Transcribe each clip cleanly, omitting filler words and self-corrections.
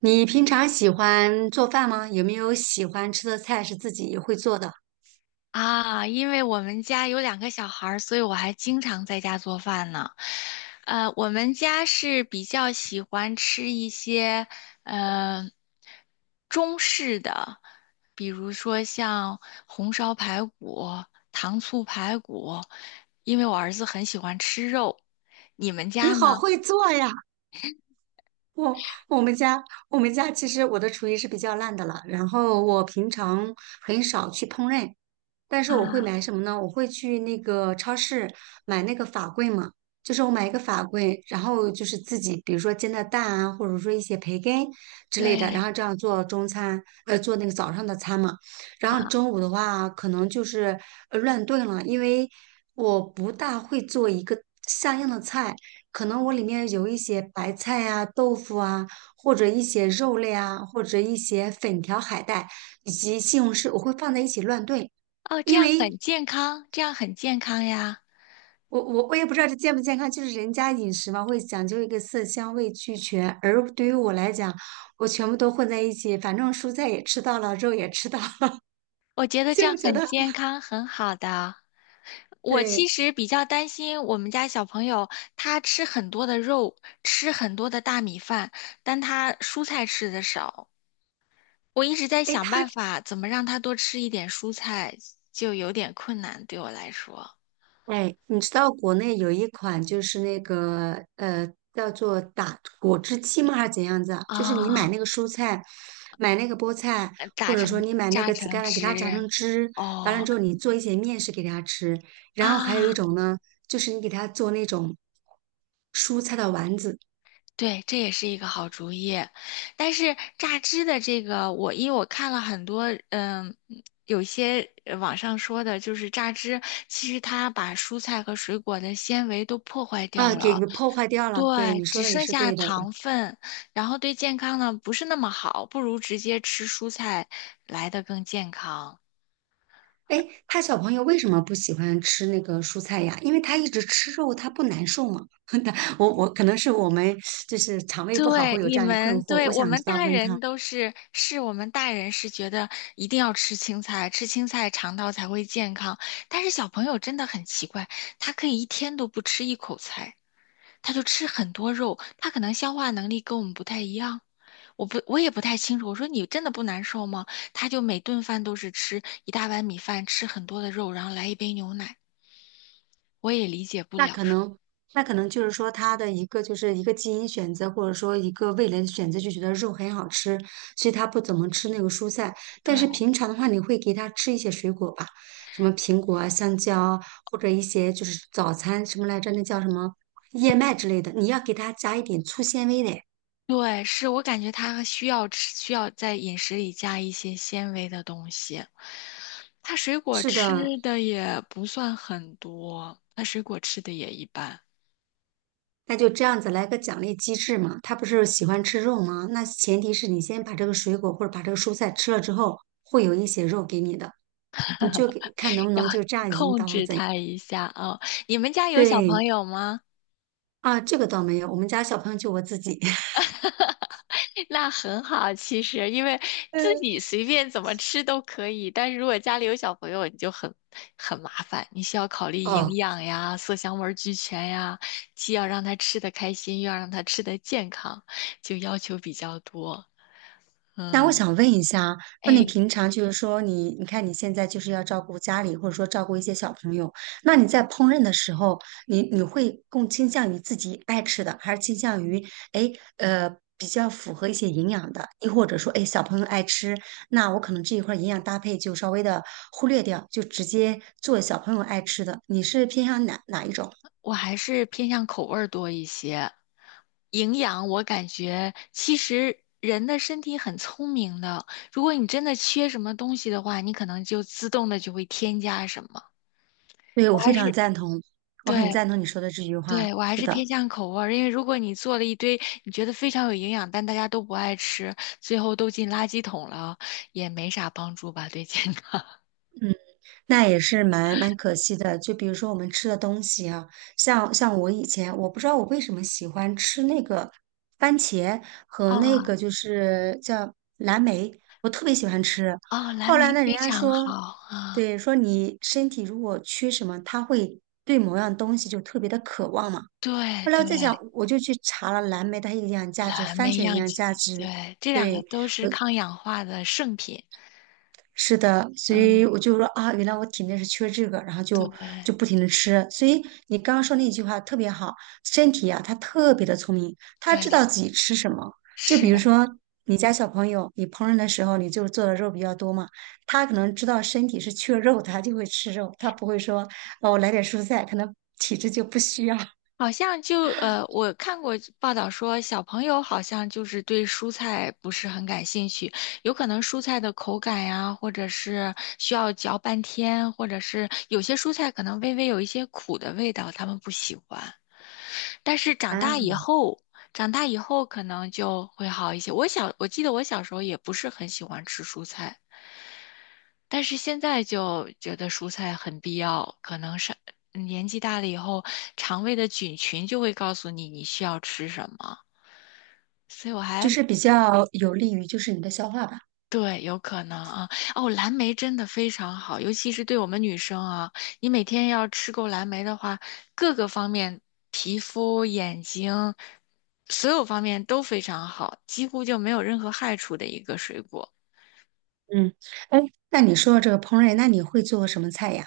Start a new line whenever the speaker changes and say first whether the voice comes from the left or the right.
right: 你平常喜欢做饭吗？有没有喜欢吃的菜是自己会做的？
left: 啊，因为我们家有两个小孩儿，所以我还经常在家做饭呢。我们家是比较喜欢吃一些呃中式的，比如说像红烧排骨、糖醋排骨，因为我儿子很喜欢吃肉。你们
right: 你
left: 家
right: 好
left: 呢？
right: 会做呀！我我们家我们家其实我的厨艺是比较烂的了，然后我平常很少去烹饪，但是我会
left: 啊，
right: 买什么呢？我会去那个超市买那个法棍嘛，就是我买一个法棍，然后就是自己，比如说煎的蛋啊，或者说一些培根之类的，然
left: 对
right: 后这样做中餐，做那个早上的餐嘛。然后
left: 啊，
right: 中午的话，可能就是乱炖了，因为我不大会做一个像样的菜，可能我里面有一些白菜啊、豆腐啊，或者一些肉类啊，或者一些粉条、海带以及西红柿，我会放在一起乱炖。
left: 哦，这
right: 因
left: 样
right: 为
left: 很健康，这样很健康呀。
right: 我也不知道这健不健康，就是人家饮食嘛，会讲究一个色香味俱全，而对于我来讲，我全部都混在一起，反正蔬菜也吃到了，肉也吃到了，
left: 我觉 得这样
right: 就觉
left: 很
right: 得
left: 健康，很好的。我其
right: 对。
left: 实比较担心我们家小朋友，他吃很多的肉，吃很多的大米饭，但他蔬菜吃的少。我一直在
right: 哎，
left: 想
right: 他
left: 办法怎么让他多吃一点蔬菜，就有点困难对我来说。
right: 哎，你知道国内有一款就是那个叫做打果汁机吗？还是怎样子啊？就是你
left: 啊，
right: 买那个蔬菜，买那个菠菜，
left: 呃榨
right: 或者说
left: 成
right: 你买那
left: 榨
right: 个紫
left: 成
right: 甘蓝，给
left: 汁，
right: 它榨成汁，完了
left: 哦
right: 之后你做一些面食给它吃。然后还有一
left: 啊，
right: 种呢，就是你给它做那种蔬菜的丸子
left: 对，这也是一个好主意，但是榨汁的这个，我因为我看了很多，嗯，有一些网上说的，就是榨汁，其实它把蔬菜和水果的纤维都破坏
right: 啊，
left: 掉
right: 给
left: 了，
right: 破坏掉了。对，你
left: 对，只
right: 说的也
left: 剩
right: 是
left: 下
right: 对的。
left: 糖分，然后对健康呢不是那么好，不如直接吃蔬菜来的更健康。
right: 哎，他小朋友为什么不喜欢吃那个蔬菜呀？因为他一直吃肉，他不难受吗？他我我可能是我们就是肠胃不好
left: 对，
right: 会有
left: 你
right: 这样一困
left: 们，
right: 惑，
left: 对，
right: 我想知道问他，
left: 我们大人是觉得一定要吃青菜，吃青菜肠道才会健康。但是小朋友真的很奇怪，他可以一天都不吃一口菜，他就吃很多肉，他可能消化能力跟我们不太一样。我也不太清楚。我说你真的不难受吗？他就每顿饭都是吃一大碗米饭，吃很多的肉，然后来一杯牛奶。我也理解不
right: 那
left: 了，
right: 可
left: 说
right: 能那可能就是说他的一个就是一个基因选择，或者说一个味蕾的选择，就觉得肉很好吃，所以他不怎么吃那个蔬菜。但是
left: 对。
right: 平常的话，你会给他吃一些水果吧，什么苹果啊、香蕉啊，或者一些就是早餐什么来着，那叫什么燕麦之类的，你要给他加一点粗纤维的。
left: 对，是我感觉他需要吃，需要在饮食里加一些纤维的东西。他水果
right: 是
left: 吃
right: 的，
left: 的也不算很多，他水果吃的也一般，
right: 那就这样子来个奖励机制嘛。他不是喜欢吃肉吗？那前提是你先把这个水果或者把这个蔬菜吃了之后，会有一些肉给你的，你就给看能不
left: 要
right: 能就这样引
left: 控
right: 导啊
left: 制
right: 怎样。
left: 他一下啊，哦你们家有小
right: 对
left: 朋友吗？
right: 啊，这个倒没有，我们家小朋友就我自己。
left: 那很好，其实因为自
right: 嗯，
left: 己随便怎么吃都可以，但是如果家里有小朋友，你就很麻烦，你需要考虑营
right: 哦，
left: 养呀、色香味俱全呀，既要让他吃得开心，又要让他吃得健康，就要求比较多。
right: 那我
left: 嗯，
right: 想问一下，那你
left: 哎，
right: 平常就是说你，你看你现在就是要照顾家里，或者说照顾一些小朋友，那你在烹饪的时候，你你会更倾向于自己爱吃的，还是倾向于哎呃比较符合一些营养的，亦或者说哎小朋友爱吃，那我可能这一块儿营养搭配就稍微的忽略掉，就直接做小朋友爱吃的，你是偏向哪一种？
left: 我还是偏向口味儿多一些。营养，我感觉其实人的身体很聪明的，如果你真的缺什么东西的话，你可能就自动的就会添加什么。
right: 对，
left: 我
right: 我非
left: 还
right: 常
left: 是。
right: 赞同，我很
left: 对
right: 赞同你说的这句话，
left: 对，我还
right: 是
left: 是
right: 的。
left: 偏向口味儿，因为如果你做了一堆你觉得非常有营养，但大家都不爱吃，最后都进垃圾桶了啊，也没啥帮助吧，对健康。
right: 那也是蛮可惜的。就比如说我们吃的东西啊，像我以前我不知道我为什么喜欢吃那个番茄 和那
left: 哦
right: 个就是叫蓝莓，我特别喜欢吃。
left: 哦，蓝
right: 后来
left: 莓
right: 呢，人
left: 非
right: 家
left: 常
right: 说，
left: 好啊，
right: 对，说你身体如果缺什么，它会对某样东西就特别的渴望嘛。
left: 对
right: 后来我
left: 对，
right: 在想，我就去查了蓝莓它营养价值，
left: 蓝
right: 番
left: 莓
right: 茄的营
left: 漾
right: 养价
left: 起，
right: 值，
left: 对，这两个
right: 对。
left: 都是抗氧化的圣品。
right: 是的，所以
left: 嗯，
right: 我就说啊，原来我体内是缺这个，然后
left: 对
right: 就就不停的吃。所以你刚刚说那句话特别好，身体啊，它特别的聪明，它
left: 对，
right: 知道自己吃什么。就
left: 是。
right: 比如说你家小朋友，你烹饪的时候你就做的肉比较多嘛，他可能知道身体是缺肉，他就会吃肉，他不会说哦，我来点蔬菜，可能体质就不需要。
left: 好像我看过报道说，小朋友好像就是对蔬菜不是很感兴趣，有可能蔬菜的口感呀，或者是需要嚼半天，或者是有些蔬菜可能微微有一些苦的味道，他们不喜欢。但是长大以
right: 啊，
left: 后，长大以后可能就会好一些。我记得我小时候也不是很喜欢吃蔬菜。但是现在就觉得蔬菜很必要，可能是年纪大了以后，肠胃的菌群就会告诉你你需要吃什么，所以我
right: 就
left: 还
right: 是比较有利于就是你的消化吧。
left: 对，有可能啊。哦，蓝莓真的非常好，尤其是对我们女生啊，你每天要吃够蓝莓的话，各个方面，皮肤、眼睛，所有方面都非常好，几乎就没有任何害处的一个水果。
right: 嗯，哎，那你说到这个烹饪，那你会做什么菜呀？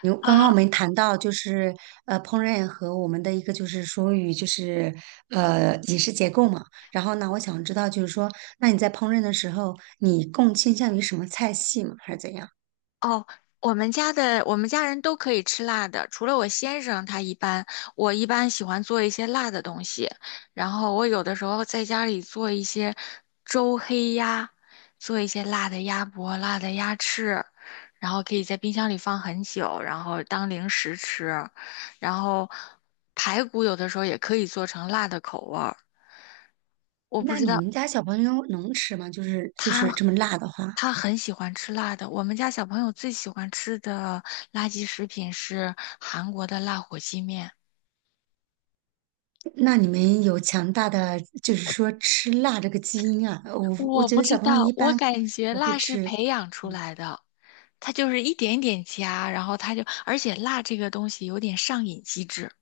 right: 有，刚刚
left: 啊。
right: 我们谈到就是烹饪和我们的一个就是属于就是饮食结构嘛，然后呢，我想知道就是说，那你在烹饪的时候，你更倾向于什么菜系嘛还是怎样？
left: 我们家人都可以吃辣的，除了我先生，他一般我一般喜欢做一些辣的东西，然后我有的时候在家里做一些周黑鸭，做一些辣的鸭脖、辣的鸭翅，然后可以在冰箱里放很久，然后当零食吃，然后排骨有的时候也可以做成辣的口味儿，我不
right: 那
left: 知
right: 你
left: 道
right: 们家小朋友能吃吗？就是就
left: 他
right: 是这么辣的话，
left: 他很喜欢吃辣的。我们家小朋友最喜欢吃的垃圾食品是韩国的辣火鸡面。
right: 那你们有强大的就是说吃辣这个基因啊？我
left: 我
right: 觉
left: 不
right: 得
left: 知
right: 小朋友
left: 道，
right: 一
left: 我
right: 般
left: 感觉
right: 不会
left: 辣是
right: 吃。
left: 培养出来的，它就是一点一点加，然后它就，而且辣这个东西有点上瘾机制。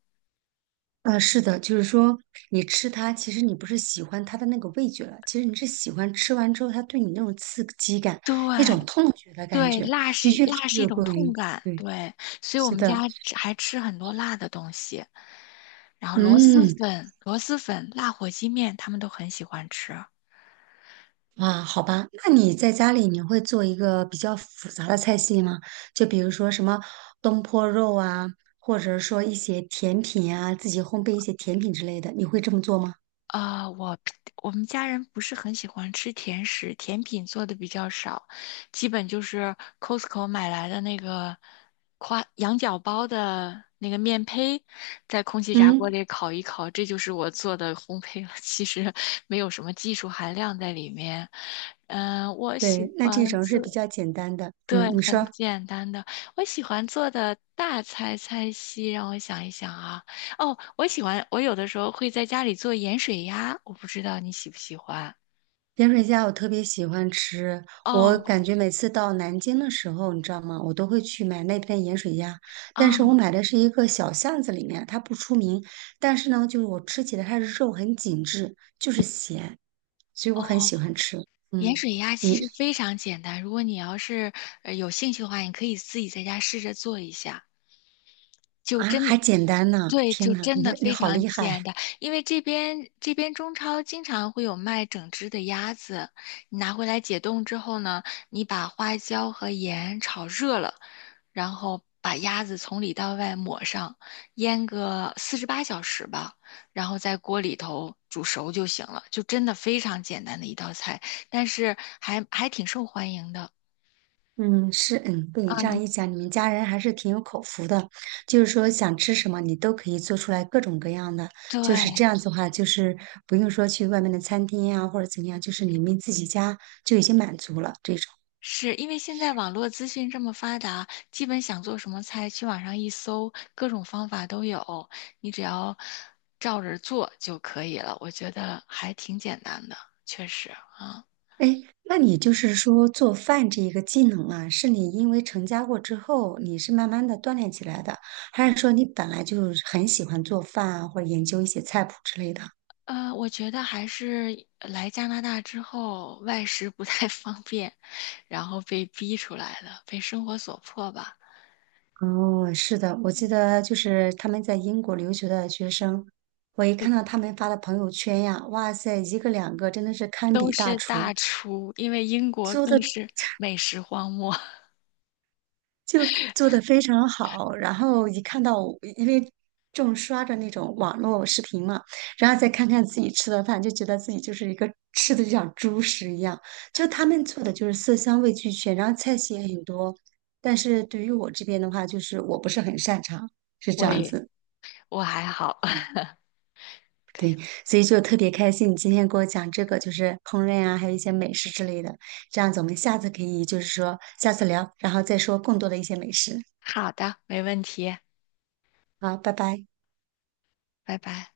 right: 是的，就是说你吃它，其实你不是喜欢它的那个味觉了，其实你是喜欢吃完之后它对你那种刺激感、
left: 对
right: 那种痛觉的感
left: 对，
right: 觉，就越吃
left: 辣是一
right: 越
left: 种
right: 过
left: 痛
right: 瘾。
left: 感，
right: 对，
left: 对，所以我
right: 是
left: 们
right: 的，
left: 家吃还吃很多辣的东西，然后
right: 嗯，
left: 螺蛳粉、辣火鸡面，他们都很喜欢吃。
right: 啊，好吧，那你在家里你会做一个比较复杂的菜系吗？就比如说什么东坡肉啊，或者说一些甜品啊，自己烘焙一些甜品之类的，你会这么做吗？
left: 啊、我 我们家人不是很喜欢吃甜食，甜品做的比较少，基本就是 Costco 买来的那个夸羊角包的那个面胚，在空气炸锅
right: 嗯，
left: 里烤一烤，这就是我做的烘焙了。其实没有什么技术含量在里面。嗯、我
right: 对，
left: 喜
right: 那这
left: 欢
right: 种是比
left: 做。
right: 较简单的。
left: 对，
right: 嗯，你
left: 很
right: 说。
left: 简单的。我喜欢做的大菜菜系，让我想一想啊。哦，我喜欢，我有的时候会在家里做盐水鸭，我不知道你喜不喜欢。
right: 盐水鸭我特别喜欢吃，我感
left: 哦，
right: 觉每次到南京的时候，你知道吗？我都会去买那边盐水鸭，但
left: 啊，
right: 是我买的是一个小巷子里面，它不出名，但是呢，就是我吃起来它的肉很紧致，就是咸，所以我很喜
left: 哦，
right: 欢吃。
left: 盐
right: 嗯，
left: 水鸭其
right: 你
left: 实非常简单。如果你要是有兴趣的话，你可以自己在家试着做一下。就
right: 啊
left: 真，
right: 还简单呢，
left: 对，
right: 天
left: 就
right: 呐，
left: 真
right: 你
left: 的
right: 你
left: 非
right: 好
left: 常
right: 厉害！
left: 简单。因为这边中超经常会有卖整只的鸭子，你拿回来解冻之后呢，你把花椒和盐炒热了，然后把鸭子从里到外抹上，腌个四十八小时吧，然后在锅里头煮熟就行了，就真的非常简单的一道菜，但是还挺受欢迎的
right: 嗯，是，嗯，被你
left: 啊，
right: 这样
left: 你
right: 一讲，你们家人还是挺有口福的，就是说想吃什么你都可以做出来各种各样的，就是这
left: 对。
right: 样子的话，就是不用说去外面的餐厅呀、或者怎么样，就是你们自己家就已经满足了这种。
left: 是因为现在网络资讯这么发达，基本想做什么菜，去网上一搜，各种方法都有，你只要照着做就可以了。我觉得还挺简单的，确实啊。
right: 哎，那你就是说做饭这一个技能啊，是你因为成家过之后，你是慢慢的锻炼起来的，还是说你本来就很喜欢做饭啊，或者研究一些菜谱之类的？
left: 呃，我觉得还是来加拿大之后，外食不太 方便，然后被逼出来的，被生活所迫吧。
right: 哦，是的，我记得就是他们在英国留学的学生，我一看到他们发的朋友圈呀，哇塞，一个两个真的是堪
left: 都
right: 比大
left: 是
right: 厨，
left: 大厨，因为英国
right: 做
left: 更
right: 的
left: 是美食荒漠。
right: 就做的非常好。然后一看到我因为正刷着那种网络视频嘛，然后再看看自己吃的饭，就觉得自己就是一个吃的就像猪食一样。就他们做的就是色香味俱全，然后菜系也很多。但是对于我这边的话，就是我不是很擅长，是这
left: 我
right: 样
left: 也，
right: 子。
left: 我还好。
right: 嗯 对，所以就特别开心，你今天给我讲这个，就是烹饪啊，还有一些美食之类的。这样子，我们下次可以就是说下次聊，然后再说更多的一些美食。
left: 好的，没问题。
right: 好，拜拜。
left: 拜拜。